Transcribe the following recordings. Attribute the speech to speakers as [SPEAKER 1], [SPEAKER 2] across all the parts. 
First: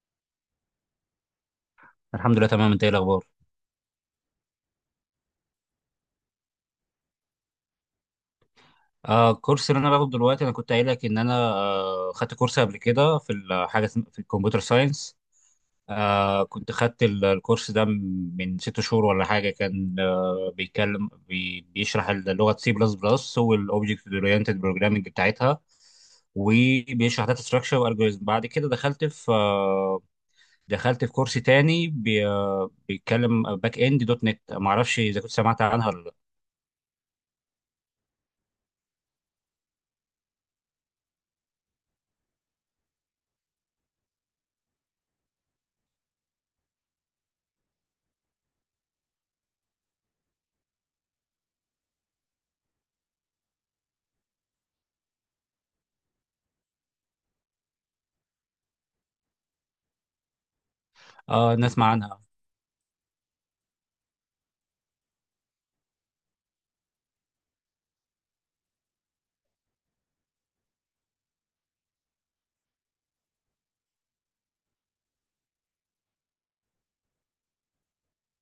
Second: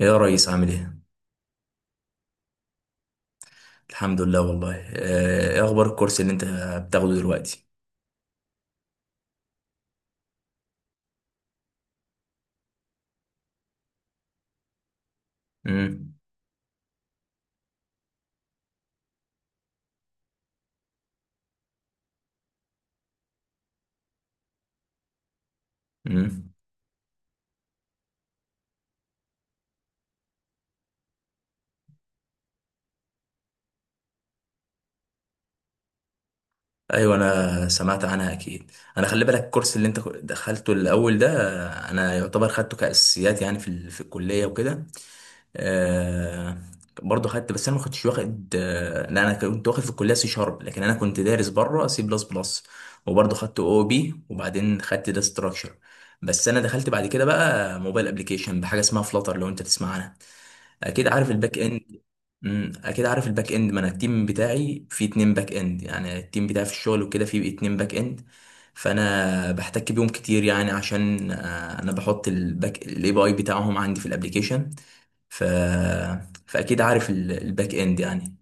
[SPEAKER 1] إيه يا ريس عامل ايه؟
[SPEAKER 2] الحمد لله، تمام. انت ايه الاخبار؟
[SPEAKER 1] الحمد لله والله، ايه اخبار الكورس اللي انت بتاخده دلوقتي؟
[SPEAKER 2] الكورس اللي انا باخده دلوقتي، انا كنت قايل لك ان انا خدت كورس قبل كده في في الكمبيوتر ساينس.
[SPEAKER 1] امم،
[SPEAKER 2] كنت خدت الكورس ده من 6 شهور ولا حاجه، كان بيتكلم بيشرح اللغه سي بلس بلس والاوبجكت اورينتد بروجرامنج بتاعتها،
[SPEAKER 1] امم.
[SPEAKER 2] وبيشرح داتا ستراكشر والجوريزم. بعد كده دخلت في كورس تاني بي آه بيتكلم باك اند دوت نت. ما اعرفش اذا كنت سمعت عنها ولا لا.
[SPEAKER 1] ايوه، انا سمعت عنها اكيد. انا خلي بالك الكورس اللي انت دخلته الاول ده، انا يعتبر خدته كاساسيات يعني في الكليه وكده. آه. برضه خدت، بس انا ما كنتش واخد، لا، انا كنت واخد في الكليه سي شارب، لكن انا كنت دارس بره سي بلس بلس، وبرضه خدت او بي، وبعدين خدت ده ستراكشر. بس انا دخلت بعد كده بقى موبايل ابلكيشن بحاجه اسمها فلاتر، لو انت تسمع عنها اكيد عارف
[SPEAKER 2] اه،
[SPEAKER 1] الباك اند.
[SPEAKER 2] نسمع عنها.
[SPEAKER 1] اكيد عارف الباك اند، ما انا التيم بتاعي فيه اتنين باك اند، يعني التيم بتاعي في الشغل وكده فيه اتنين باك اند، فانا بحتك بيهم كتير يعني عشان، انا بحط الباك الاي بي اي بتاعهم عندي في الابليكيشن. ف فاكيد عارف ال- الباك اند يعني.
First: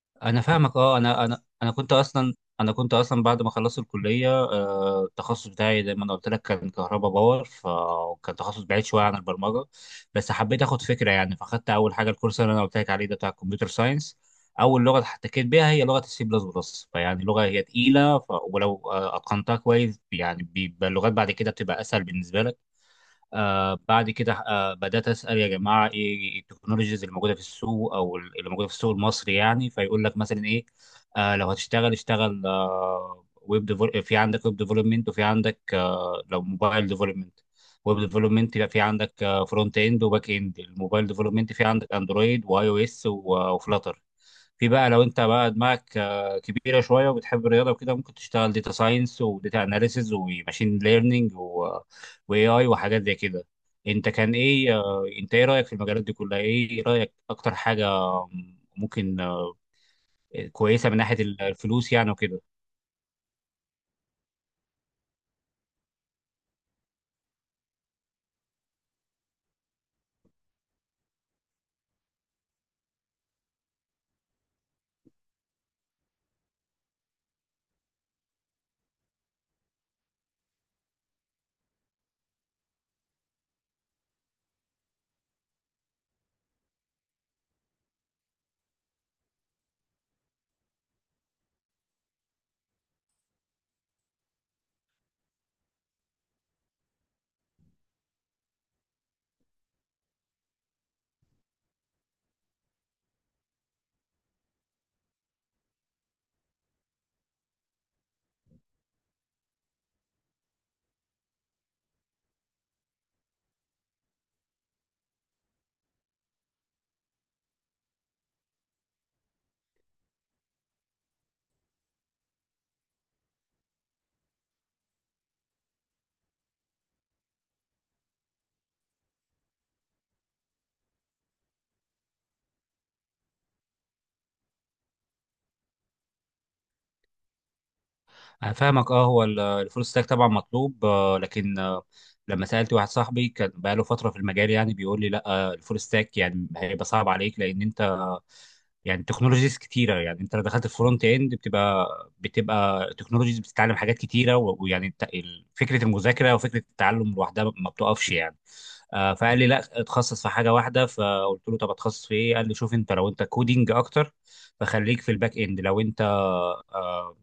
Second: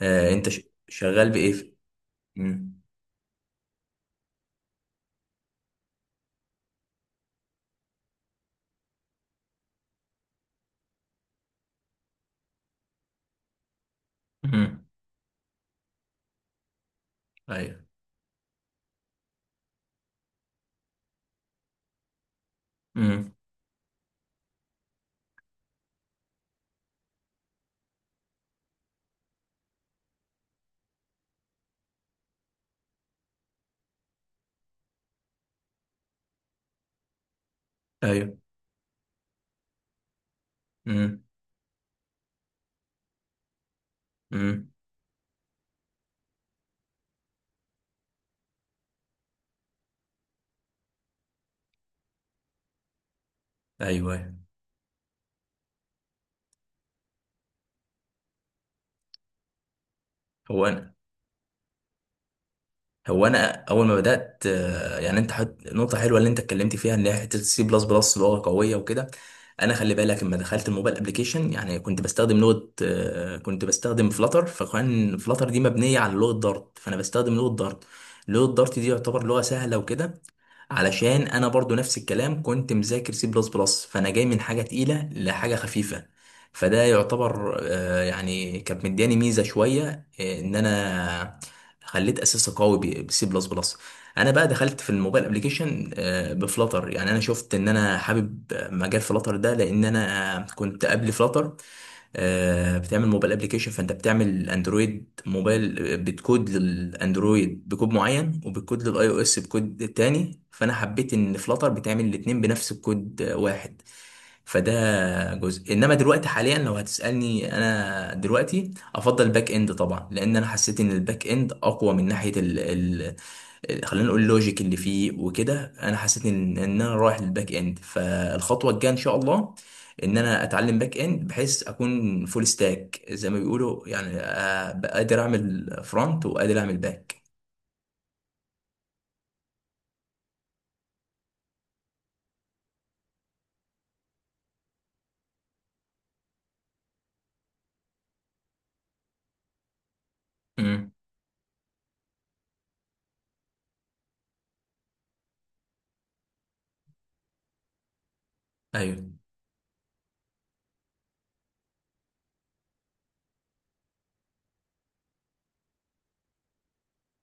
[SPEAKER 2] انا
[SPEAKER 1] انت ش-
[SPEAKER 2] فاهمك.
[SPEAKER 1] شغال بايه
[SPEAKER 2] انا
[SPEAKER 1] امم.
[SPEAKER 2] كنت اصلا بعد ما خلصت الكليه، التخصص بتاعي زي ما انا قلت لك كان كهرباء باور، فكان تخصص بعيد شويه عن البرمجه. بس حبيت اخد فكره يعني، فاخدت اول حاجه الكورس اللي انا قلت لك عليه ده بتاع الكمبيوتر ساينس. اول
[SPEAKER 1] امم.
[SPEAKER 2] لغه احتكيت بيها هي لغه السي بلس بلس، فيعني لغه هي
[SPEAKER 1] ايوه.
[SPEAKER 2] تقيله. ف... ولو اتقنتها كويس يعني بيبقى اللغات بعد كده بتبقى اسهل بالنسبه لك.
[SPEAKER 1] امم.
[SPEAKER 2] بعد كده بدأت أسأل يا جماعة، إيه التكنولوجيز اللي موجودة في السوق أو اللي موجودة في السوق المصري يعني؟ فيقول لك مثلا إيه؟ لو هتشتغل اشتغل، في عندك ويب ديفلوبمنت، وفي عندك لو موبايل ديفلوبمنت. ويب
[SPEAKER 1] ايوه.
[SPEAKER 2] ديفلوبمنت يبقى في عندك فرونت اند وباك اند. الموبايل
[SPEAKER 1] امم.
[SPEAKER 2] ديفلوبمنت في عندك اندرويد واي او اس وفلاتر. في
[SPEAKER 1] امم.
[SPEAKER 2] بقى لو انت بقى دماغك كبيره شويه وبتحب الرياضه وكده، ممكن تشتغل داتا ساينس وداتا اناليسز وماشين ليرنينج واي اي وحاجات زي كده. انت
[SPEAKER 1] ايوه.
[SPEAKER 2] كان
[SPEAKER 1] أيوة.
[SPEAKER 2] ايه، انت ايه رايك في المجالات دي كلها؟ ايه رايك اكتر حاجه ممكن
[SPEAKER 1] هو
[SPEAKER 2] كويسه
[SPEAKER 1] انا
[SPEAKER 2] من ناحيه الفلوس يعني وكده؟
[SPEAKER 1] هو انا اول ما بدات، يعني انت حط نقطه حلوه اللي انت اتكلمت فيها، ان هي حته السي بلس بلس لغه قويه وكده. انا خلي بالك لما دخلت الموبايل ابلكيشن يعني كنت بستخدم فلاتر، فكان فلاتر دي مبنيه على لغه دارت، فانا بستخدم لغه دارت. لغه دارت دي يعتبر لغه سهله وكده، علشان انا برضو نفس الكلام كنت مذاكر سي بلس بلس، فانا جاي من حاجه تقيله لحاجه خفيفه، فده يعتبر، يعني كانت مدياني ميزه شويه، ان انا خليت اساسي قوي بسي بلس بلس. انا بقى دخلت في الموبايل ابلكيشن بفلاتر، يعني انا شفت ان انا حابب مجال فلاتر ده، لان انا كنت قبل فلاتر، بتعمل موبايل ابلكيشن، فانت بتعمل اندرويد موبايل، بتكود للاندرويد بكود معين، وبتكود للاي او اس بكود تاني، فانا حبيت ان فلاتر بتعمل الاتنين بنفس الكود واحد. فده جزء. انما دلوقتي حاليا لو هتسالني، انا دلوقتي افضل باك اند طبعا، لان انا حسيت ان الباك اند اقوى من ناحيه، خلينا نقول اللوجيك اللي فيه وكده. انا حسيت ان انا رايح للباك اند، فالخطوه الجايه ان شاء الله ان انا اتعلم باك اند، بحيث اكون فول ستاك زي ما بيقولوا، يعني أبقى قادر اعمل فرونت وقادر اعمل باك.
[SPEAKER 2] انا فاهمك. اه، الفول ستاك طبعا مطلوب، لكن لما سالت واحد صاحبي كان بقاله فتره في المجال يعني، بيقول لي لا، الفول ستاك يعني هيبقى صعب عليك، لان انت يعني تكنولوجيز كتيره. يعني انت لو دخلت
[SPEAKER 1] امم.
[SPEAKER 2] الفرونت اند بتبقى، تكنولوجيز، بتتعلم حاجات كتيره، ويعني فكره المذاكره وفكره التعلم لوحدها ما بتقفش يعني.
[SPEAKER 1] ايوه.
[SPEAKER 2] فقال لي لا، اتخصص في حاجه واحده. فقلت له طب اتخصص في ايه؟ قال لي شوف، انت لو انت كودينج اكتر فخليك في الباك اند. لو انت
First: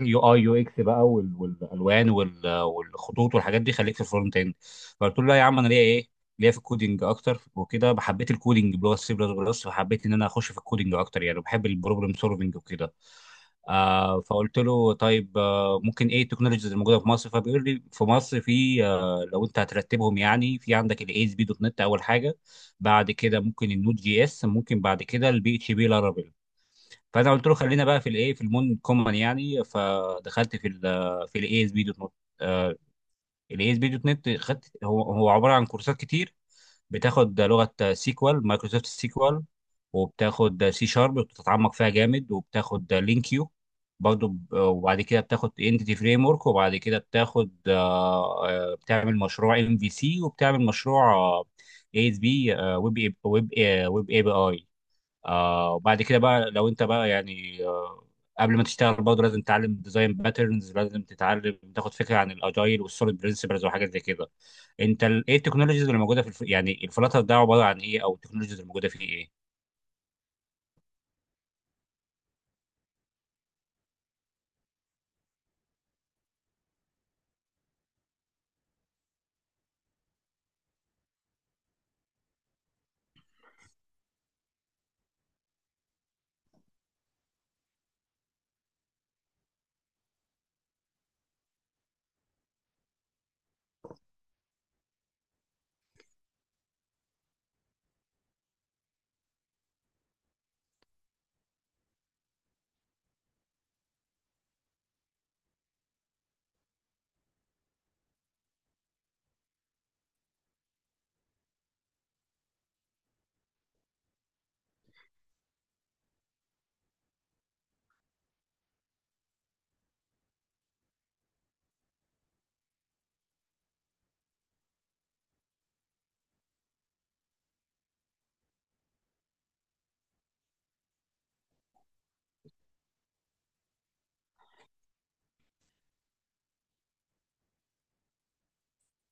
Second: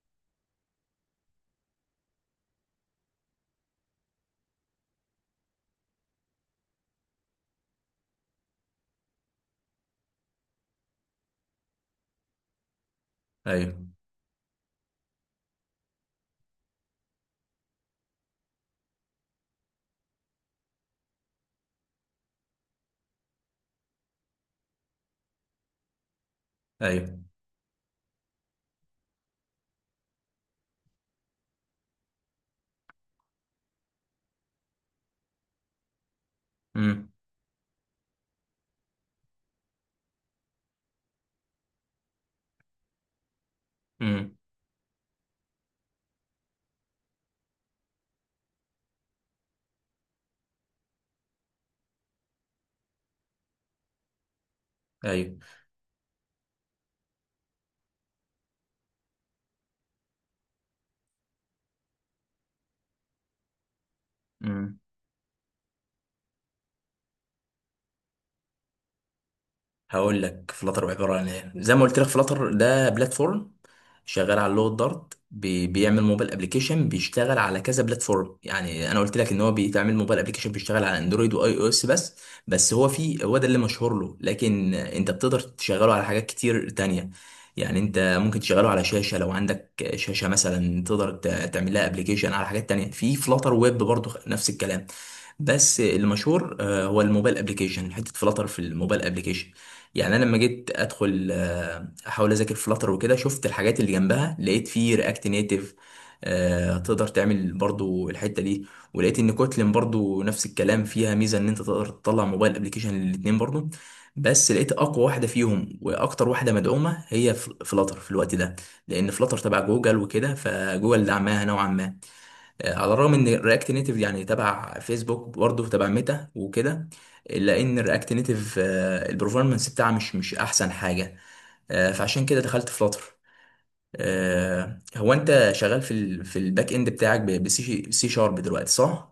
[SPEAKER 2] يو اي يو اكس بقى وال- والالوان وال- والخطوط والحاجات دي، خليك في الفرونت اند. فقلت له لا يا عم، انا ليا ايه، ليا في الكودينج اكتر وكده. حبيت الكودينج بلغه سي بلس بلس، فحبيت ان انا اخش في الكودينج اكتر يعني، بحب البروبلم سولفنج وكده.
[SPEAKER 1] ايوه.
[SPEAKER 2] فقلت له طيب، ممكن ايه التكنولوجيز اللي موجوده في مصر؟ فبيقول لي في مصر، في لو انت هترتبهم يعني، في عندك الاي اس بي دوت نت اول حاجه، بعد كده ممكن النود جي اس، ممكن بعد كده البي اتش بي لارافيل.
[SPEAKER 1] ايوه.
[SPEAKER 2] فانا قلت له خلينا بقى في الايه، في المون كومن يعني. فدخلت في ال في الاي اس بي دوت نت. الاي اس بي دوت نت خدت، هو عباره عن كورسات كتير.
[SPEAKER 1] امم.
[SPEAKER 2] بتاخد لغه سيكوال، مايكروسوفت سيكوال، وبتاخد سي شارب بتتعمق فيها جامد، وبتاخد لينكيو برضه.
[SPEAKER 1] امم.
[SPEAKER 2] وبعد كده بتاخد انتيتي فريم ورك، وبعد كده بتاخد بتعمل مشروع ام في سي، وبتعمل مشروع اي اس بي ويب، ويب اي بي اي.
[SPEAKER 1] ايوه.
[SPEAKER 2] وبعد كده بقى لو انت بقى يعني، قبل ما تشتغل برضه لازم تتعلم ديزاين باترنز، لازم تتعلم تاخد فكره عن الاجايل والسوليد برنسبلز وحاجات زي كده. انت ايه التكنولوجيز اللي موجوده في يعني الفلاتر ده عباره عن ايه، او التكنولوجيز اللي موجوده فيه ايه؟
[SPEAKER 1] هقول لك فلاتر عباره عن ايه. زي ما قلت لك، فلاتر ده بلاتفورم شغال على لغه دارت، بي- بيعمل موبايل ابلكيشن بيشتغل على كذا بلاتفورم. يعني انا قلت لك ان هو بيتعمل موبايل ابلكيشن بيشتغل على اندرويد واي او اس بس. بس هو، في، هو ده اللي مشهور له، لكن انت بتقدر تشغله على حاجات كتير تانية. يعني انت ممكن تشغله على شاشه، لو عندك شاشه مثلا تقدر ت- تعمل لها ابلكيشن، على حاجات تانية في فلاتر ويب برضو نفس الكلام. بس المشهور، هو الموبايل ابلكيشن، حته فلاتر في الموبايل ابلكيشن. يعني انا لما جيت ادخل، احاول اذاكر فلاتر وكده، شفت الحاجات اللي جنبها، لقيت فيه رياكت نيتف تقدر تعمل برضو الحته دي، ولقيت ان كوتلين برضو نفس الكلام فيها ميزه ان انت تقدر تطلع موبايل ابلكيشن للاتنين برضو. بس لقيت اقوى واحده فيهم واكتر واحده مدعومه هي فلاتر في الوقت ده، لان فلاتر تبع جوجل وكده، فجوجل دعمها نوعا ما. على الرغم ان رياكت نيتيف يعني تبع فيسبوك، برضه تبع ميتا وكده، الا ان رياكت نيتيف البرفورمانس بتاعها مش احسن حاجه، فعشان كده دخلت فلاتر. هو انت شغال في ال في الباك اند بتاعك، سي شارب دلوقتي، صح؟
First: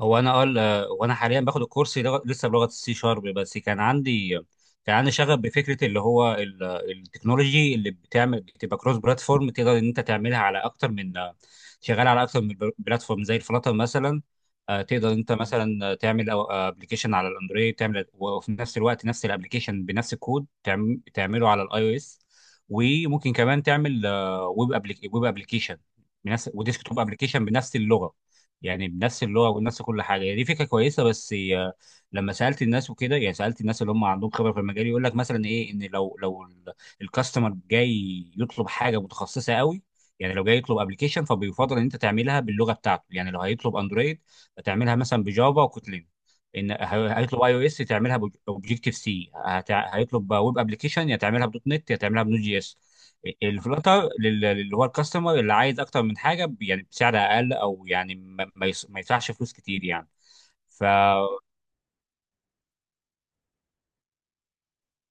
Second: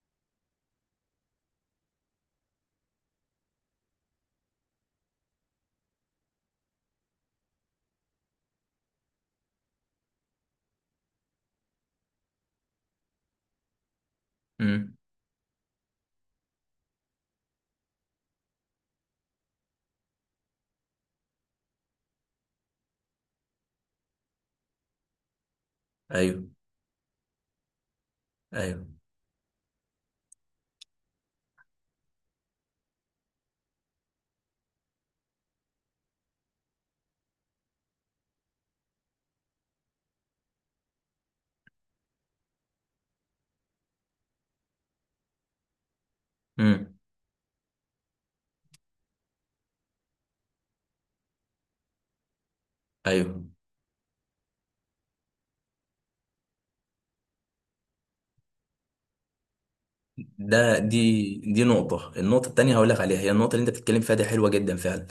[SPEAKER 2] هو انا حاليا باخد الكورس لسه بلغه السي شارب. بس كان عندي شغف بفكره اللي هو التكنولوجي اللي بتعمل بتبقى كروس بلاتفورم، تقدر ان انت تعملها على اكتر من، شغال على اكتر من بلاتفورم زي الفلاتر مثلا.
[SPEAKER 1] امم.
[SPEAKER 2] تقدر انت مثلا تعمل ابلكيشن على الاندرويد تعمل، وفي نفس الوقت نفس الابلكيشن بنفس الكود تعمله على الاي او اس. وممكن كمان تعمل ويب، ويب ابلكيشن
[SPEAKER 1] ايوه.
[SPEAKER 2] بنفس، وديسك توب ابلكيشن بنفس اللغه.
[SPEAKER 1] ايوه.
[SPEAKER 2] يعني بنفس اللغه وبنفس كل حاجه. يعني دي فكره كويسه، بس هي لما سالت الناس وكده يعني، سالت الناس اللي هم عندهم خبره في المجال، يقول لك مثلا ايه، ان لو الكاستمر جاي يطلب حاجه متخصصه قوي، يعني لو جاي يطلب ابلكيشن فبيفضل ان انت تعملها باللغه بتاعته. يعني لو هيطلب اندرويد فتعملها مثلا بجافا وكوتلين. ان
[SPEAKER 1] امم.
[SPEAKER 2] هيطلب اي او اس تعملها اوبجيكتيف سي. هيطلب ويب ابلكيشن يا تعملها بدوت نت يا تعملها بنود جي اس.
[SPEAKER 1] ايوه.
[SPEAKER 2] الفلاتر اللي هو الكاستمر اللي عايز اكتر من حاجه، يعني بسعر اقل، او يعني ما يدفعش فلوس كتير يعني.
[SPEAKER 1] ده
[SPEAKER 2] ف
[SPEAKER 1] دي دي نقطه النقطه التانيه هقول لك عليها. هي النقطه اللي انت بتتكلم فيها دي حلوه جدا فعلا،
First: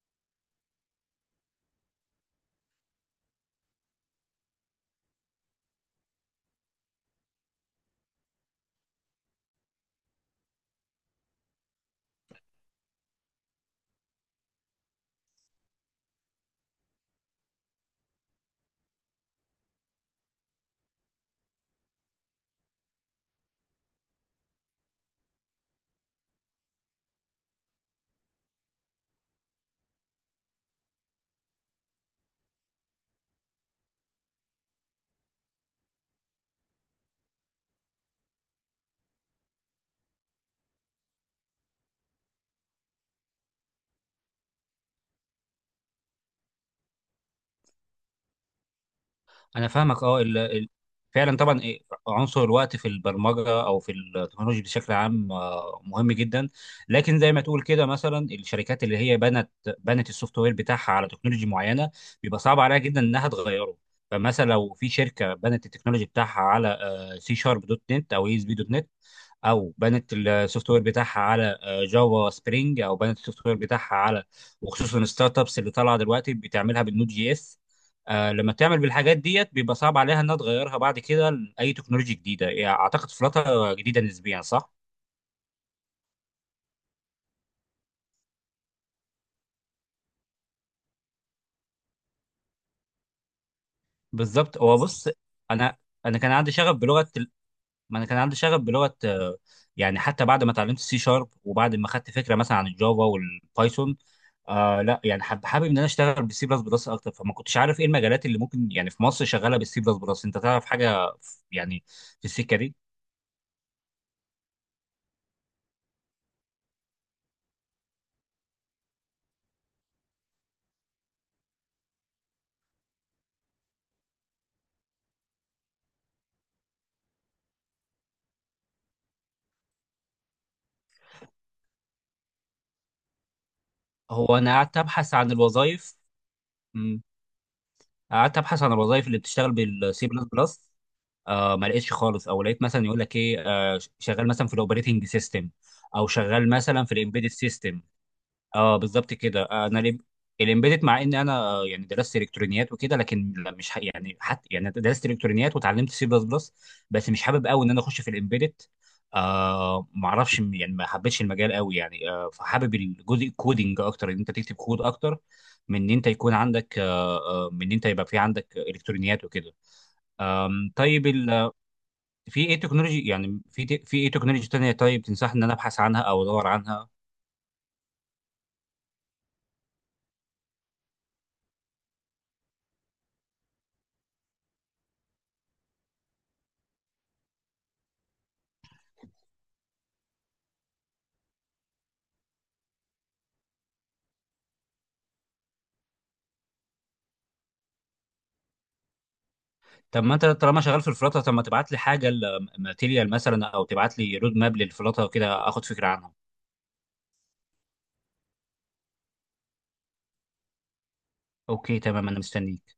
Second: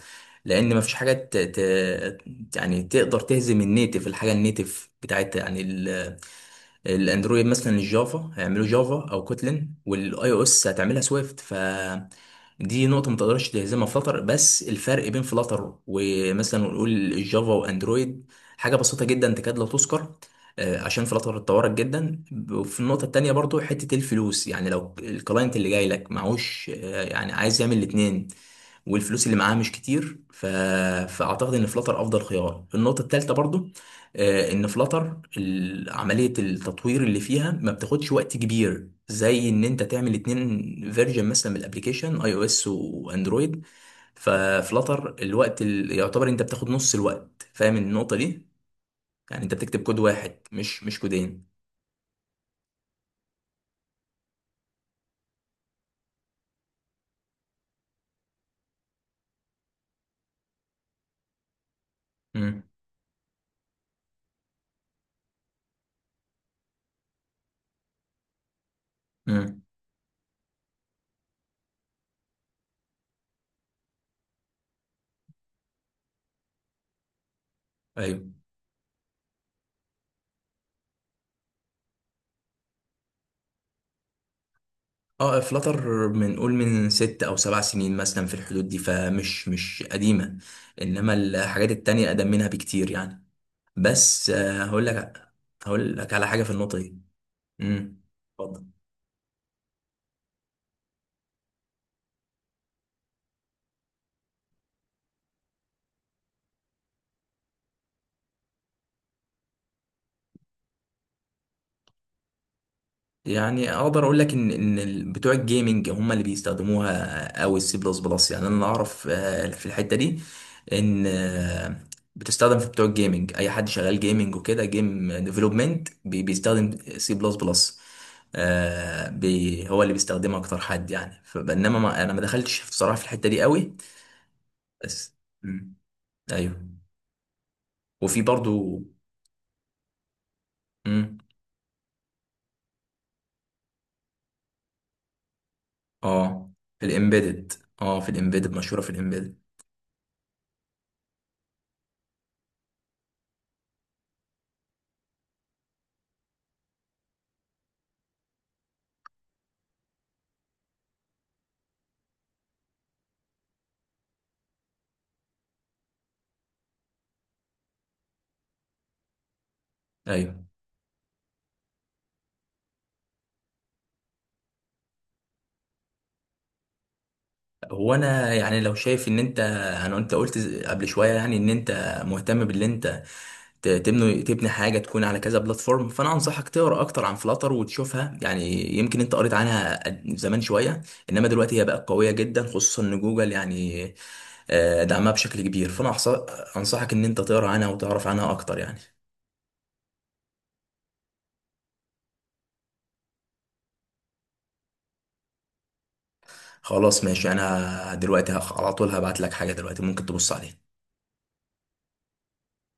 [SPEAKER 1] لان مفيش حاجه يعني تقدر تهزم النيتف، الحاجه النيتف بتاعت يعني الاندرويد مثلا الجافا، هيعملوا جافا او كوتلين، والاي او اس هتعملها سويفت. ف دي نقطة ما تقدرش تهزمها فلتر، بس الفرق بين فلتر ومثلا نقول الجافا واندرويد حاجة بسيطة جدا تكاد لا تذكر، عشان فلتر اتطورت جدا. وفي النقطة التانية برضو حتة الفلوس، يعني لو الكلاينت اللي جاي لك معهوش، يعني عايز يعمل الاتنين والفلوس اللي معاه مش كتير، فأعتقد إن فلتر أفضل خيار. النقطة التالتة برضو، ان فلاتر عمليه التطوير اللي فيها ما بتاخدش وقت كبير، زي ان انت تعمل اتنين فيرجن مثلا من الابليكيشن، اي او اس واندرويد. ففلاتر الوقت اللي يعتبر انت بتاخد نص الوقت، فاهم النقطه دي، يعني انت
[SPEAKER 2] انا
[SPEAKER 1] بتكتب كود
[SPEAKER 2] فاهمك. اه
[SPEAKER 1] واحد مش
[SPEAKER 2] فعلا
[SPEAKER 1] كودين.
[SPEAKER 2] طبعا إيه، عنصر الوقت في البرمجه او في التكنولوجيا بشكل عام مهم جدا. لكن زي ما تقول كده مثلا، الشركات اللي هي بنت السوفت وير بتاعها على تكنولوجيا معينه، بيبقى صعب
[SPEAKER 1] امم.
[SPEAKER 2] عليها جدا انها تغيره. فمثلا لو في شركه بنت التكنولوجي بتاعها على سي شارب دوت نت او اي اس بي دوت نت،
[SPEAKER 1] امم.
[SPEAKER 2] او بنت السوفت وير بتاعها على جافا سبرينج، او بنت السوفت وير بتاعها على، وخصوصا الستارت ابس اللي طالعه دلوقتي بتعملها بالنود جي اس.
[SPEAKER 1] ايوه.
[SPEAKER 2] لما تعمل بالحاجات ديت، بيبقى صعب عليها انها تغيرها بعد كده لاي تكنولوجيا جديده. يعني اعتقد فلاتر جديده نسبيا صح؟
[SPEAKER 1] اه فلاتر من قول من 6 أو 7 سنين مثلا، في الحدود دي، فمش مش قديمه، انما الحاجات التانية اقدم منها بكتير يعني. بس،
[SPEAKER 2] بالظبط. هو
[SPEAKER 1] هقول
[SPEAKER 2] بص،
[SPEAKER 1] لك
[SPEAKER 2] انا
[SPEAKER 1] هقول لك
[SPEAKER 2] انا
[SPEAKER 1] على
[SPEAKER 2] كان
[SPEAKER 1] حاجه في
[SPEAKER 2] عندي شغف
[SPEAKER 1] النقطه دي.
[SPEAKER 2] بلغه، ما
[SPEAKER 1] امم.
[SPEAKER 2] انا كان عندي شغف
[SPEAKER 1] اتفضل.
[SPEAKER 2] بلغه يعني حتى بعد ما اتعلمت السي شارب، وبعد ما خدت فكره مثلا عن الجافا والبايثون. لا يعني حابب ان انا اشتغل بالسي بلس بلس اكتر. فما كنتش عارف ايه المجالات اللي ممكن يعني في مصر شغاله بالسي بلس بلس. انت تعرف حاجه يعني في السكه دي؟
[SPEAKER 1] يعني اقدر اقول لك ان بتوع الجيمنج هم اللي بيستخدموها او السي بلس بلس، يعني انا اعرف، في الحته دي ان، بتستخدم في بتوع الجيمنج. اي حد شغال جيمنج وكده، جيم ديفلوبمنت بيستخدم سي بلس بلس، هو اللي بيستخدمها اكتر حد يعني، فبينما ما انا ما دخلتش بصراحه في الحته دي قوي.
[SPEAKER 2] هو انا قعدت ابحث
[SPEAKER 1] بس.
[SPEAKER 2] عن
[SPEAKER 1] مم.
[SPEAKER 2] الوظائف.
[SPEAKER 1] ايوه.
[SPEAKER 2] مم.
[SPEAKER 1] وفي
[SPEAKER 2] قعدت ابحث عن
[SPEAKER 1] برضو.
[SPEAKER 2] الوظائف اللي بتشتغل بالسي بلس بلس، ما لقيتش خالص. او لقيت مثلا يقول لك ايه، شغال مثلا في الاوبريتنج سيستم، او شغال
[SPEAKER 1] اه،
[SPEAKER 2] مثلا
[SPEAKER 1] في
[SPEAKER 2] في الامبيدد
[SPEAKER 1] الامبيدد.
[SPEAKER 2] سيستم.
[SPEAKER 1] اه، في الامبيدد
[SPEAKER 2] اه،
[SPEAKER 1] مشهوره، في
[SPEAKER 2] بالظبط
[SPEAKER 1] الامبيدد.
[SPEAKER 2] كده. الامبيدد، مع ان انا يعني درست الكترونيات وكده، لكن لا، مش ح... يعني حتى يعني درست الكترونيات وتعلمت سي بلس بلس، بس مش حابب قوي ان انا اخش في الامبيدد. ما اعرفش يعني، ما حبيتش المجال قوي يعني. فحابب الجزء الكودينج اكتر، ان انت تكتب كود اكتر من ان انت يكون عندك من ان انت يبقى في عندك الكترونيات وكده.
[SPEAKER 1] ايوه.
[SPEAKER 2] طيب في ايه تكنولوجي يعني، في ايه تكنولوجي تانية طيب تنصحني ان انا ابحث عنها او ادور عنها؟
[SPEAKER 1] هو انا يعني لو شايف ان انت، انا، انت قلت قبل شويه، يعني ان انت مهتم باللي انت تبني حاجه تكون على كذا بلاتفورم، فانا انصحك تقرا اكتر عن فلاتر وتشوفها. يعني يمكن انت قريت عنها زمان شويه، انما دلوقتي هي بقت قويه جدا، خصوصا ان جوجل يعني، دعمها بشكل كبير. فانا انصحك ان انت تقرا عنها وتعرف عنها اكتر يعني.
[SPEAKER 2] طب ما انت طالما شغال في الفلاتر، طب ما تبعت لي حاجه ماتيريال مثلا، او تبعت لي رود ماب للفلاتر كده اخد فكره عنها.
[SPEAKER 1] خلاص ماشي، انا دلوقتي على طول هبعت لك حاجه دلوقتي، ممكن تبص عليها.
[SPEAKER 2] اوكي تمام، انا مستنيك.